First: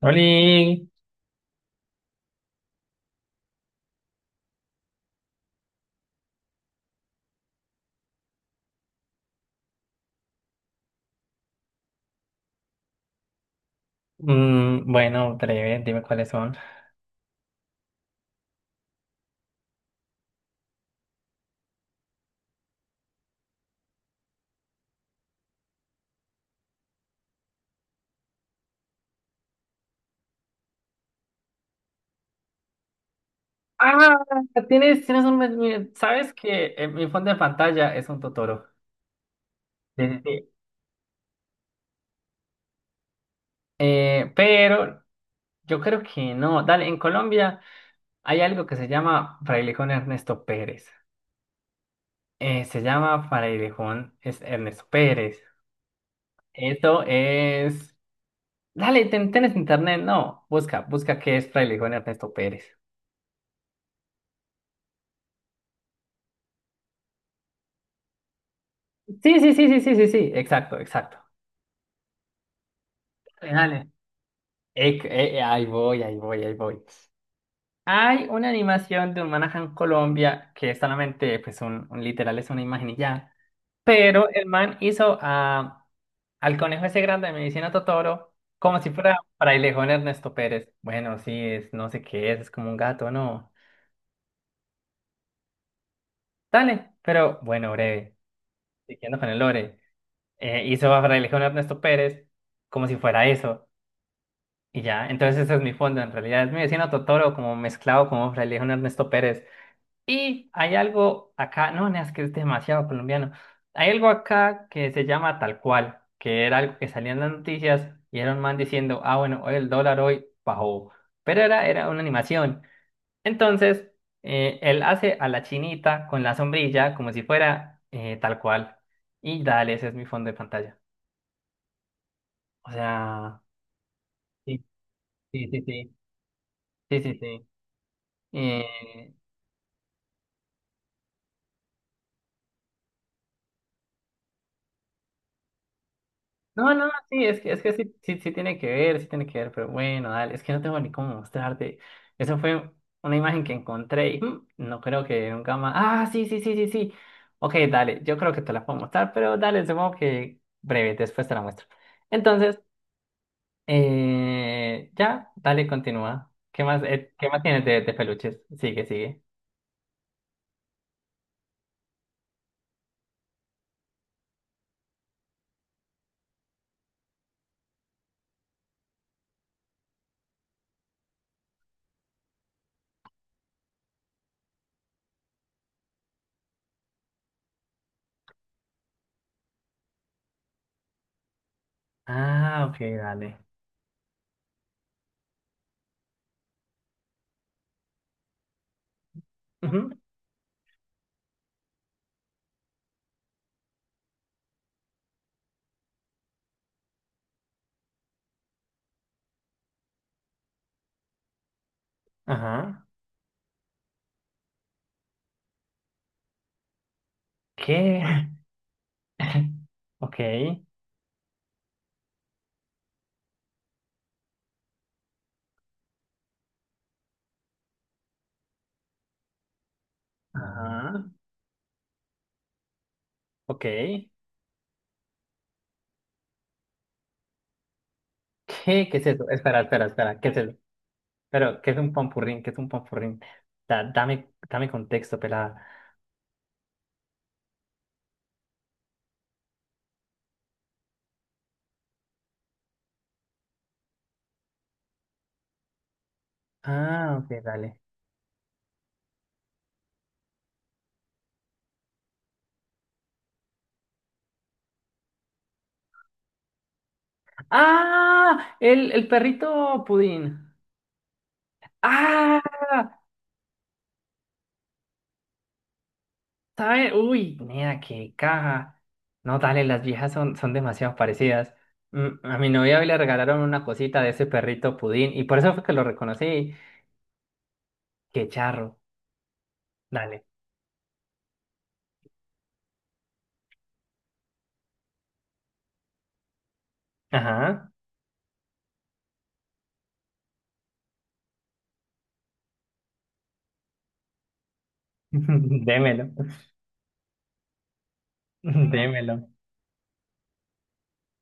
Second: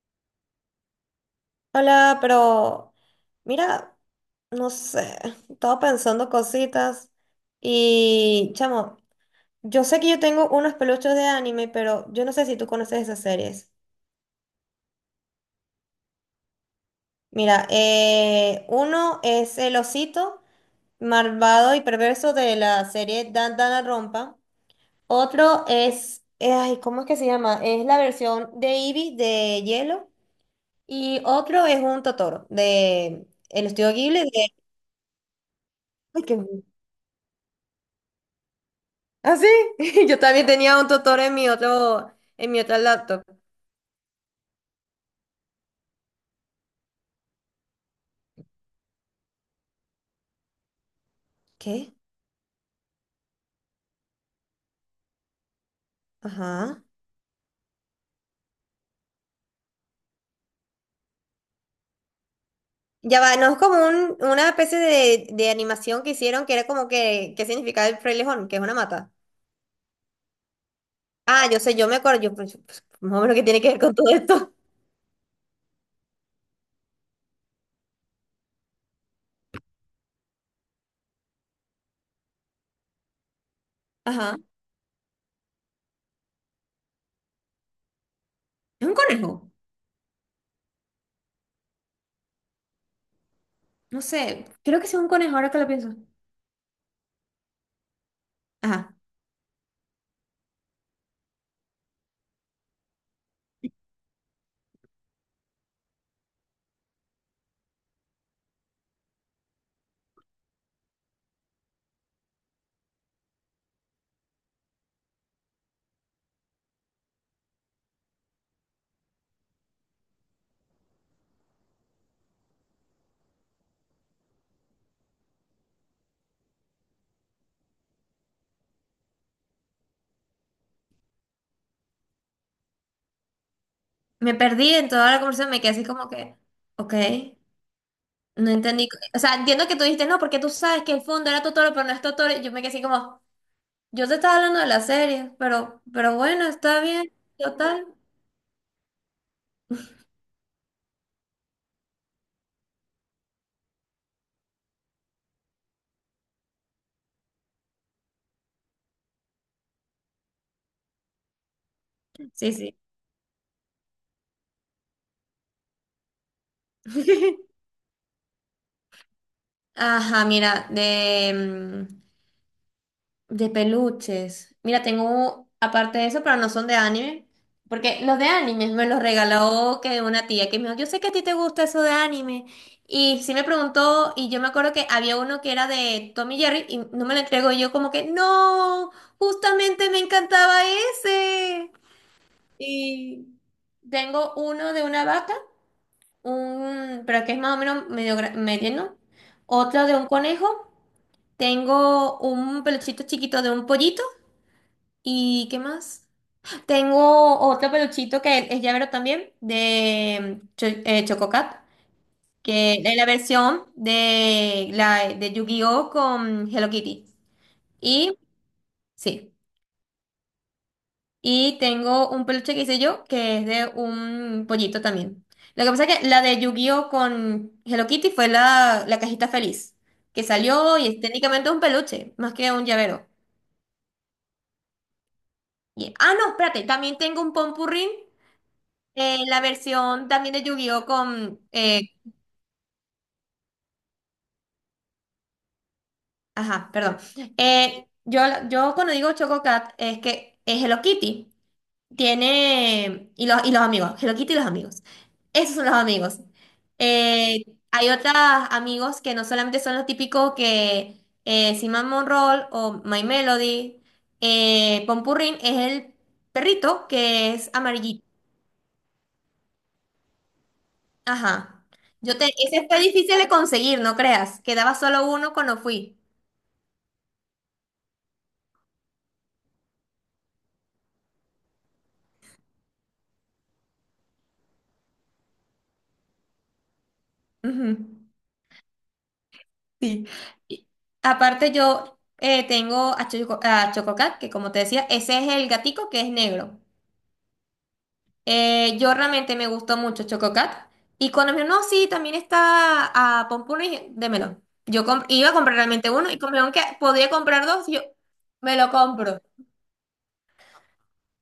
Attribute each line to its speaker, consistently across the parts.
Speaker 1: Oli,
Speaker 2: Hola, pero mira, no sé, estaba pensando cositas y chamo, yo sé que yo tengo unos peluches de anime, pero yo no sé si tú conoces esas series.
Speaker 1: mm, bueno, breve, dime cuáles son.
Speaker 2: Mira, uno es el osito malvado y perverso de la serie Dan Rompa. Otro es, ay, ¿cómo es que se llama? Es la versión de Eevee de Hielo. Y otro es un Totoro de el estudio
Speaker 1: Ah,
Speaker 2: Ghibli de...
Speaker 1: tienes un,
Speaker 2: Ay,
Speaker 1: sabes
Speaker 2: qué.
Speaker 1: que mi fondo de pantalla es un Totoro.
Speaker 2: Ah, sí,
Speaker 1: Sí,
Speaker 2: yo
Speaker 1: sí,
Speaker 2: también
Speaker 1: sí.
Speaker 2: tenía un tutor en mi otro, en mi otra laptop.
Speaker 1: Pero yo creo que no. Dale, en Colombia hay algo que se llama Frailejón Ernesto Pérez.
Speaker 2: ¿Qué?
Speaker 1: Se llama Frailejón es Ernesto Pérez.
Speaker 2: Ajá.
Speaker 1: Esto es. Dale, tienes internet, no. Busca, busca qué es Frailejón Ernesto Pérez.
Speaker 2: Ya va, no es como una especie de animación que hicieron que era como que, ¿qué significa el frailejón? Que es una mata.
Speaker 1: Sí, sí, sí, sí, sí, sí, sí. Exacto, exacto.
Speaker 2: Ah, yo sé, yo me acuerdo, yo, pues, más o menos qué tiene que ver
Speaker 1: Dale.
Speaker 2: con todo esto.
Speaker 1: Ahí voy, ahí voy, ahí voy. Hay una animación de un Manahan Colombia que es solamente, pues, un literal es una imagen y ya. Pero
Speaker 2: Ajá.
Speaker 1: el man hizo a, al conejo ese grande de Medicina Totoro como
Speaker 2: Es
Speaker 1: si
Speaker 2: un
Speaker 1: fuera
Speaker 2: conejo.
Speaker 1: frailejón Ernesto Pérez. Bueno, sí, es, no sé qué es como un gato, ¿no?
Speaker 2: No sé, creo que sí es un conejo ahora que lo pienso.
Speaker 1: Dale, pero bueno, breve.
Speaker 2: Ajá.
Speaker 1: Siguiendo con el lore. Hizo a frailejón Ernesto Pérez como si fuera eso. Y ya, entonces ese es mi fondo. En realidad es Medicina Totoro como mezclado como frailejón Ernesto Pérez. Y hay algo acá, no, no, es que es demasiado colombiano. Hay algo acá que se llama tal cual, que era algo que salía en las noticias y era un man diciendo, ah, bueno, hoy el dólar hoy bajó. Pero era, una animación. Entonces, él hace a la chinita con la sombrilla como si fuera tal cual. Y dale, ese es mi fondo de pantalla. O sea,
Speaker 2: Me
Speaker 1: sí,
Speaker 2: perdí en toda la
Speaker 1: sí,
Speaker 2: conversación, me
Speaker 1: sí,
Speaker 2: quedé así
Speaker 1: sí,
Speaker 2: como que, ok,
Speaker 1: sí, sí, sí.
Speaker 2: no entendí.
Speaker 1: Eh,
Speaker 2: O sea, entiendo que tú dijiste, no, porque tú sabes que el fondo era Totoro, pero no es Totoro. Y yo me quedé así como... Yo te estaba hablando de la serie, pero bueno,
Speaker 1: no,
Speaker 2: está
Speaker 1: no,
Speaker 2: bien,
Speaker 1: sí, es que
Speaker 2: total.
Speaker 1: sí, sí, sí tiene que ver, sí tiene que ver, pero bueno, dale, es que no tengo ni cómo mostrarte. Eso fue una imagen que encontré y mm, no creo que nunca más. Ah, sí, sí, sí, sí, sí. Ok, dale, yo creo que te la puedo mostrar, pero dale, supongo que breve, después te la muestro.
Speaker 2: Sí,
Speaker 1: Entonces,
Speaker 2: sí.
Speaker 1: ya, dale, continúa. Qué más tienes de peluches? Sigue, sigue.
Speaker 2: Ajá, mira, de, de peluches. Mira, tengo, aparte de eso, pero no son de anime. Porque los de anime me los regaló que una tía que me dijo, yo sé que a ti te gusta eso de anime. Y sí me preguntó, y yo me acuerdo que había uno que era de Tommy Jerry y no me lo entregó y yo como que, no, justamente me encantaba ese.
Speaker 1: Ah, ok,
Speaker 2: Y
Speaker 1: dale.
Speaker 2: tengo uno de una vaca un, pero que es más o menos medio medio, ¿no? Otra
Speaker 1: Ujú.
Speaker 2: de un conejo. Tengo un peluchito chiquito de un pollito. ¿Y qué más? Tengo otro peluchito que es llavero también, de Chococat, que
Speaker 1: Ajá,
Speaker 2: es la versión la, de Yu-Gi-Oh! Con Hello Kitty.
Speaker 1: ¿qué?
Speaker 2: Y sí.
Speaker 1: Ok,
Speaker 2: Y tengo un peluche que hice yo, que es de un pollito también. Lo que pasa es que la de Yu-Gi-Oh con Hello Kitty fue la cajita feliz, que salió y es
Speaker 1: ajá,
Speaker 2: técnicamente un peluche, más que un llavero.
Speaker 1: ok.
Speaker 2: Y ah, no, espérate, también tengo un Pompurrín,
Speaker 1: ¿Qué? ¿Qué es eso?
Speaker 2: la
Speaker 1: Espera, espera,
Speaker 2: versión
Speaker 1: espera. ¿Qué
Speaker 2: también
Speaker 1: es
Speaker 2: de
Speaker 1: eso?
Speaker 2: Yu-Gi-Oh con...
Speaker 1: Pero, ¿qué es un pampurrín? ¿Qué es un pampurrín? Dame, dame contexto, pelada.
Speaker 2: ajá, perdón. Eh, yo, yo cuando digo Chococat es que es Hello Kitty. Tiene. Y los amigos. Hello Kitty y los amigos. Esos son los amigos.
Speaker 1: Ah, ok,
Speaker 2: Eh,
Speaker 1: dale.
Speaker 2: hay otros amigos que no solamente son los típicos que Cinnamon Roll o My Melody. Pompurrín es el perrito que es amarillito.
Speaker 1: ¡Ah! El perrito pudín.
Speaker 2: Ajá. Yo te,
Speaker 1: ¡Ah!
Speaker 2: ese fue difícil de conseguir, no creas. Quedaba solo uno cuando fui.
Speaker 1: ¿Sabe? Uy, nena, qué caja. No, dale, las viejas son demasiado parecidas. Mm, a mi novia hoy le regalaron una cosita de ese perrito pudín y por eso fue que lo reconocí.
Speaker 2: Ujú.
Speaker 1: ¡Qué charro!
Speaker 2: Sí.
Speaker 1: Dale.
Speaker 2: Y aparte, yo tengo a Choco, a Chococat, que como te decía, ese es el gatico que es negro.
Speaker 1: Ajá.
Speaker 2: Yo realmente me gustó mucho Chococat. Y cuando me dijo, no, sí, también está a Pompuno y dije, démelo. Yo iba a comprar realmente
Speaker 1: Démelo.
Speaker 2: uno y como vieron que podía comprar dos, y yo me lo
Speaker 1: Démelo.
Speaker 2: compro.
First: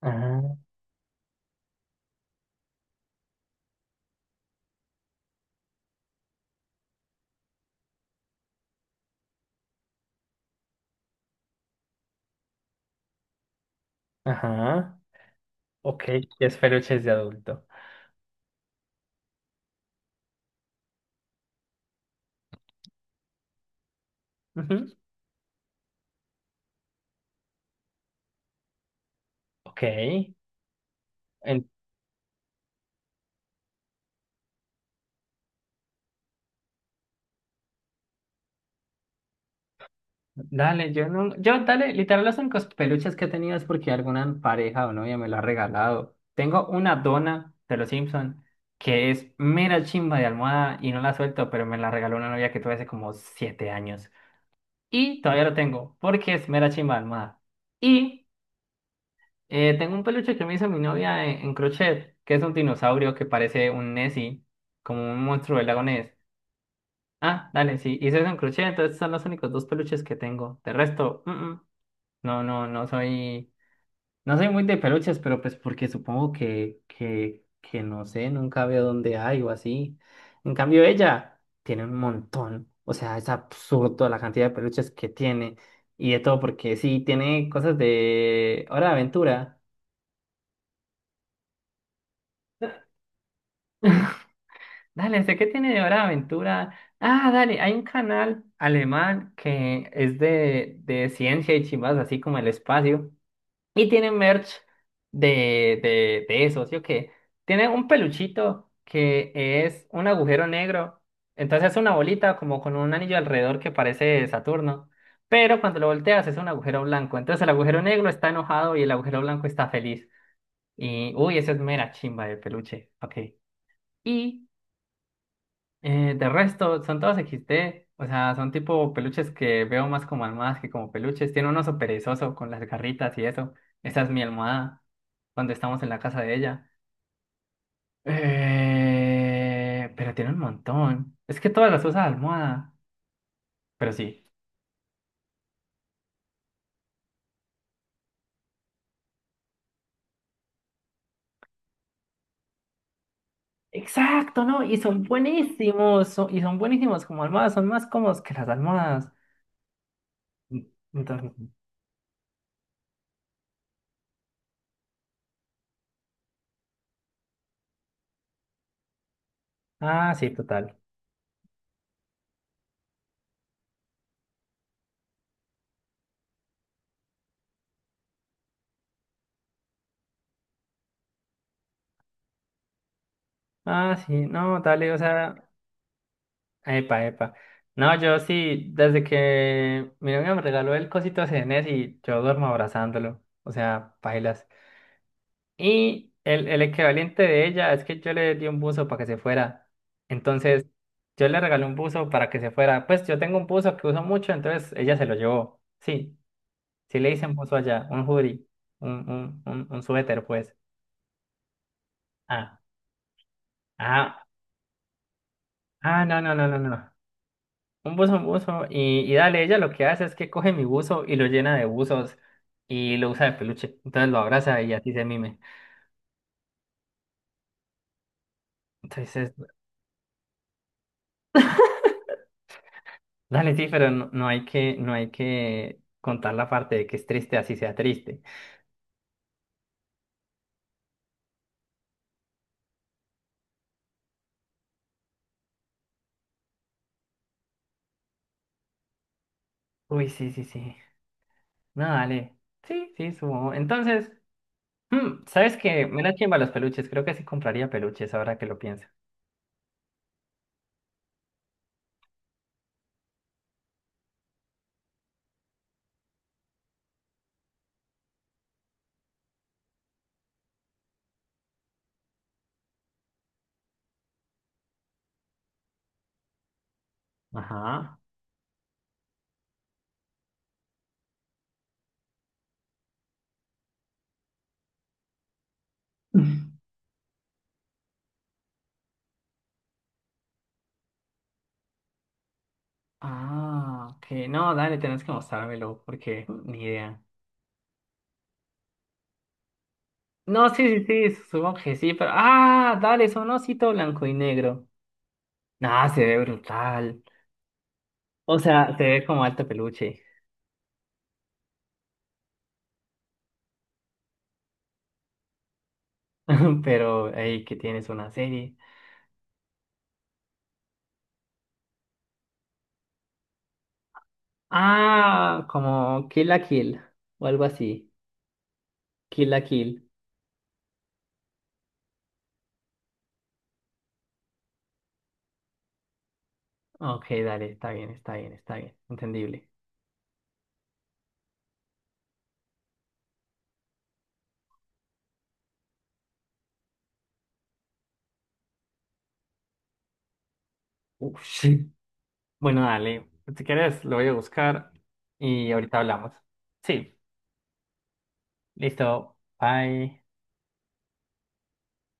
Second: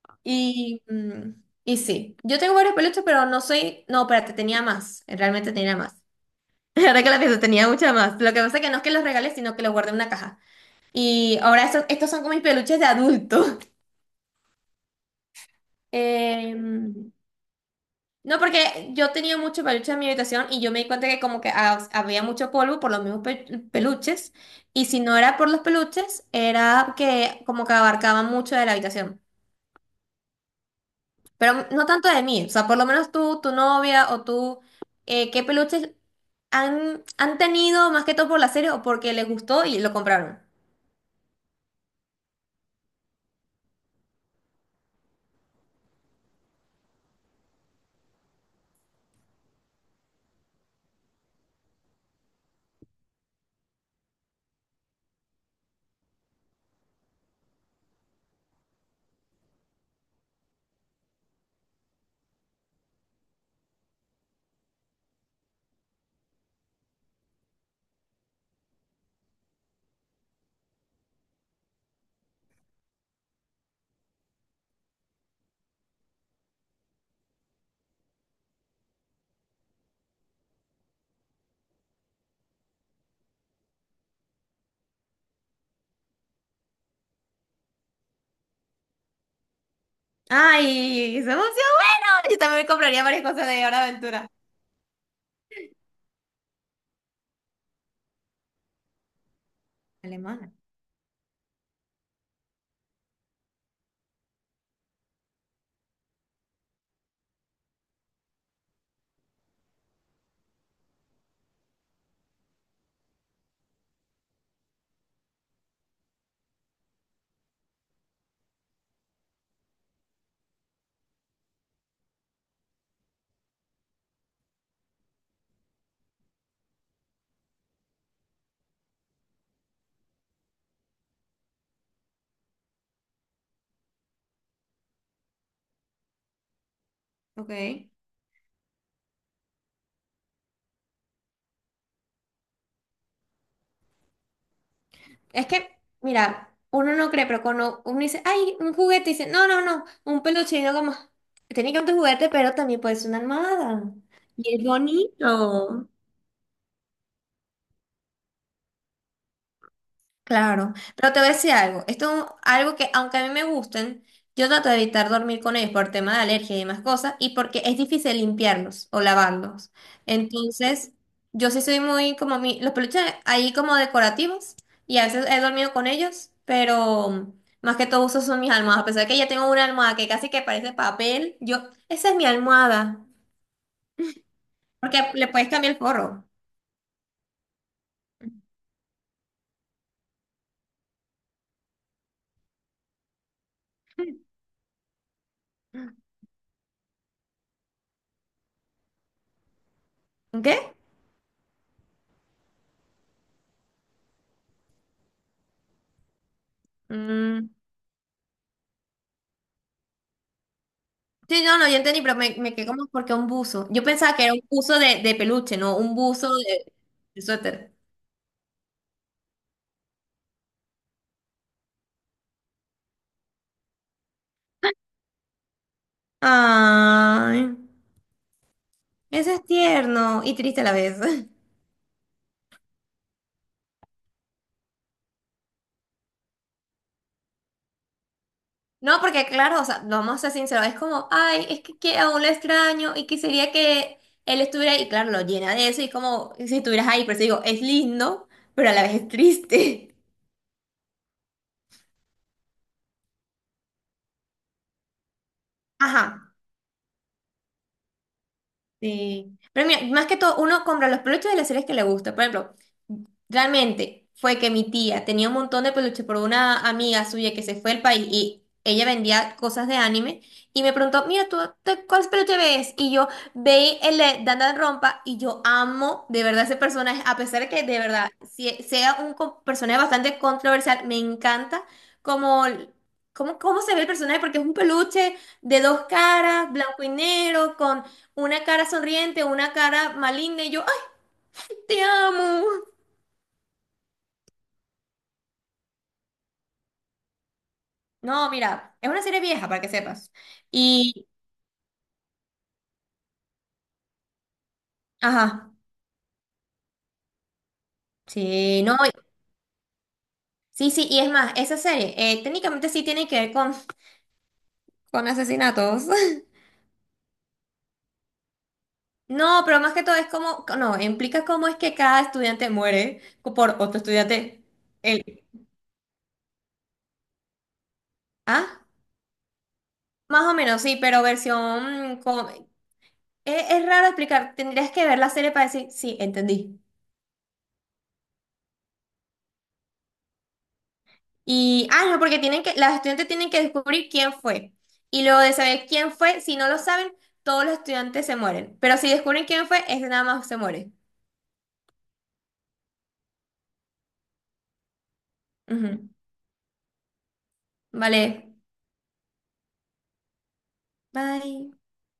Speaker 1: Ajá.
Speaker 2: Y, y sí, yo tengo varios peluches, pero no soy. No, espérate, tenía más. Realmente tenía más. Ahora que la pienso, tenía mucha más. Lo que pasa es que no es que los regales, sino que los guardé en una caja. Y ahora estos, estos son como mis peluches de adulto.
Speaker 1: Ajá. Ok, ya es peluches de
Speaker 2: Em,
Speaker 1: adulto.
Speaker 2: no, porque yo tenía mucho peluche en mi habitación y yo me di cuenta que como que había mucho polvo por los mismos peluches y
Speaker 1: Ujú,
Speaker 2: si no era por los peluches era que como que abarcaba mucho de la habitación,
Speaker 1: ok.
Speaker 2: pero
Speaker 1: En-
Speaker 2: no tanto de mí, o sea, por lo menos tú, tu novia o tú, ¿qué peluches han tenido más que todo por la serie o porque les gustó y lo compraron?
Speaker 1: Dale, yo no. Yo, dale, literal, los únicos peluches que he tenido es porque alguna pareja o novia me lo ha regalado. Tengo una dona de los Simpson que es mera chimba de almohada y no la suelto, pero me la regaló una novia que tuve hace como 7 años. Y todavía lo tengo porque es mera chimba de almohada. Y tengo un peluche que me hizo mi novia en crochet, que es un dinosaurio que parece un Nessie, como un monstruo del lago. Ah, dale, sí. Y soy un crochet, entonces son los únicos dos peluches que tengo. De resto, mm, mm. No, no, no soy. No soy muy de peluches, pero pues porque supongo que no sé, nunca veo dónde hay o así. En cambio, ella tiene un montón. O sea, es absurdo la cantidad de peluches que tiene. Y de todo, porque sí, tiene cosas de Hora de Aventura.
Speaker 2: ¡Ay! ¡Se emocionó! Bueno, yo también compraría varias cosas de Hora de Aventura.
Speaker 1: Dale, sé que tiene de Hora de Aventura. Ah, dale, hay un canal alemán que es
Speaker 2: Alemana.
Speaker 1: de ciencia y chimbas, así como el espacio. Y tiene merch de eso, ¿sí o qué? Tiene un peluchito que es un agujero negro. Entonces es una bolita como con un anillo alrededor que parece Saturno. Pero cuando lo volteas es un agujero blanco. Entonces el agujero negro está enojado y el agujero blanco está feliz. Y, uy, eso es mera chimba de peluche. Ok. Y de resto, son todos XD, o sea, son tipo peluches que veo más como almohadas que como peluches. Tiene un oso perezoso con las garritas y eso. Esa es mi almohada, cuando estamos en la casa de ella.
Speaker 2: Ok.
Speaker 1: Pero tiene un montón. Es que todas las usa de almohada, pero sí.
Speaker 2: Es que, mira, uno no cree, pero cuando uno dice, ay, un juguete, dice, no, no, no, un peluche, y yo como, tiene que ser un juguete, pero también puede ser una almohada.
Speaker 1: Exacto,
Speaker 2: Y
Speaker 1: ¿no?
Speaker 2: es
Speaker 1: Y son
Speaker 2: bonito.
Speaker 1: buenísimos, son- y son buenísimos como almohadas, son más cómodos que las almohadas.
Speaker 2: Claro, pero te voy
Speaker 1: Entonces,
Speaker 2: a decir algo, esto es un- algo que aunque a mí me gusten, yo trato de evitar dormir con ellos por tema de alergia y demás cosas, y porque es difícil limpiarlos o lavarlos.
Speaker 1: ah, sí, total.
Speaker 2: Entonces, yo sí soy muy como mi, los peluches ahí como decorativos, y a veces he dormido con ellos, pero más que todo uso son mis almohadas, a pesar de que ya tengo una almohada que casi que parece papel, yo, esa es mi almohada,
Speaker 1: Ah, sí, no, dale, o
Speaker 2: porque le
Speaker 1: sea.
Speaker 2: puedes cambiar el forro.
Speaker 1: Epa, epa. No, yo sí, desde que mi novia me regaló el cosito CNS y yo duermo abrazándolo. O sea, pailas. Y el equivalente de ella es que yo le di un buzo para que se fuera.
Speaker 2: ¿Qué?
Speaker 1: Entonces, yo le regalé un buzo para que se fuera. Pues yo tengo un buzo que uso mucho, entonces ella se lo llevó. Sí, sí le hice un
Speaker 2: Mm.
Speaker 1: buzo allá, un hoodie, un suéter, pues.
Speaker 2: Sí, no, no, yo entendí, pero me
Speaker 1: Ah,
Speaker 2: quedé como porque un buzo. Yo pensaba
Speaker 1: ah,
Speaker 2: que era un buzo de peluche, no, un
Speaker 1: ah, no,
Speaker 2: buzo
Speaker 1: no, no, no, no.
Speaker 2: de suéter.
Speaker 1: Un buzo, un buzo. Y dale, ella lo que hace es que coge mi buzo y lo llena de buzos y lo usa de peluche. Entonces lo abraza y así se mime.
Speaker 2: Ay,
Speaker 1: Entonces,
Speaker 2: ese es tierno y triste a la vez.
Speaker 1: dale, sí, pero no, no hay que, no hay que contar la parte de que es triste, así sea triste.
Speaker 2: No, porque claro, o sea, no vamos a ser sinceros, es como, ay, es que aún lo extraño y quisiera que él estuviera ahí. Y claro, lo llena de eso y es como si estuvieras ahí, pero eso digo, es lindo, pero a la vez es triste.
Speaker 1: Uy, sí, sí, sí. No, dale. Sí, sí, subo. Entonces, mm, ¿sabes qué? Me la
Speaker 2: Ajá.
Speaker 1: chimba los peluches. Creo que sí compraría peluches ahora que lo pienso.
Speaker 2: Sí, pero mira, más que todo, uno compra los peluches de las series que le gusta. Por ejemplo, realmente fue que mi tía tenía un montón de peluches por una amiga suya que se fue al país y ella vendía cosas de anime y me preguntó, mira, ¿tú cuál peluche ves? Y yo veí el de Dandan Rompa y yo amo de verdad ese personaje, a pesar de que de
Speaker 1: Ajá.
Speaker 2: verdad sea un personaje bastante controversial, me encanta como... Cómo, cómo se ve el personaje, porque es un peluche de dos caras, blanco y negro, con una cara sonriente, una cara maligna y yo, ay, te amo.
Speaker 1: Ah, ok. No, dale, tenés que mostrármelo porque ni idea.
Speaker 2: No, mira, es una serie vieja para que sepas.
Speaker 1: No, sí,
Speaker 2: Y,
Speaker 1: sí, sí, supongo que sí, pero. Ah, dale, son osito blanco y negro.
Speaker 2: ajá,
Speaker 1: Nah, se ve brutal. O
Speaker 2: sí,
Speaker 1: sea,
Speaker 2: no,
Speaker 1: se
Speaker 2: y-
Speaker 1: ve como alto peluche.
Speaker 2: sí, sí, y es más, esa serie técnicamente sí tiene que ver con asesinatos.
Speaker 1: Pero, hey, que tienes una serie.
Speaker 2: No, pero más que todo es como, no, implica cómo es que cada estudiante muere por otro estudiante. El,
Speaker 1: Ah, como Kill la Kill o algo así.
Speaker 2: ¿ah?
Speaker 1: Kill la Kill.
Speaker 2: Más o menos, sí, pero versión... con- es raro explicar, tendrías que ver la serie para decir, sí, entendí.
Speaker 1: Ok, dale, está bien, está bien, está bien. Entendible.
Speaker 2: Y, ah, no, porque tienen que, las estudiantes tienen que descubrir quién fue. Y luego de saber quién fue, si no lo saben, todos los estudiantes se mueren. Pero si descubren quién fue, ese nada más se muere.
Speaker 1: Uf, sí. Bueno, dale. Si quieres, lo voy a buscar y ahorita
Speaker 2: Ujú.
Speaker 1: hablamos. Sí,
Speaker 2: Vale.
Speaker 1: listo. Bye.
Speaker 2: Bye.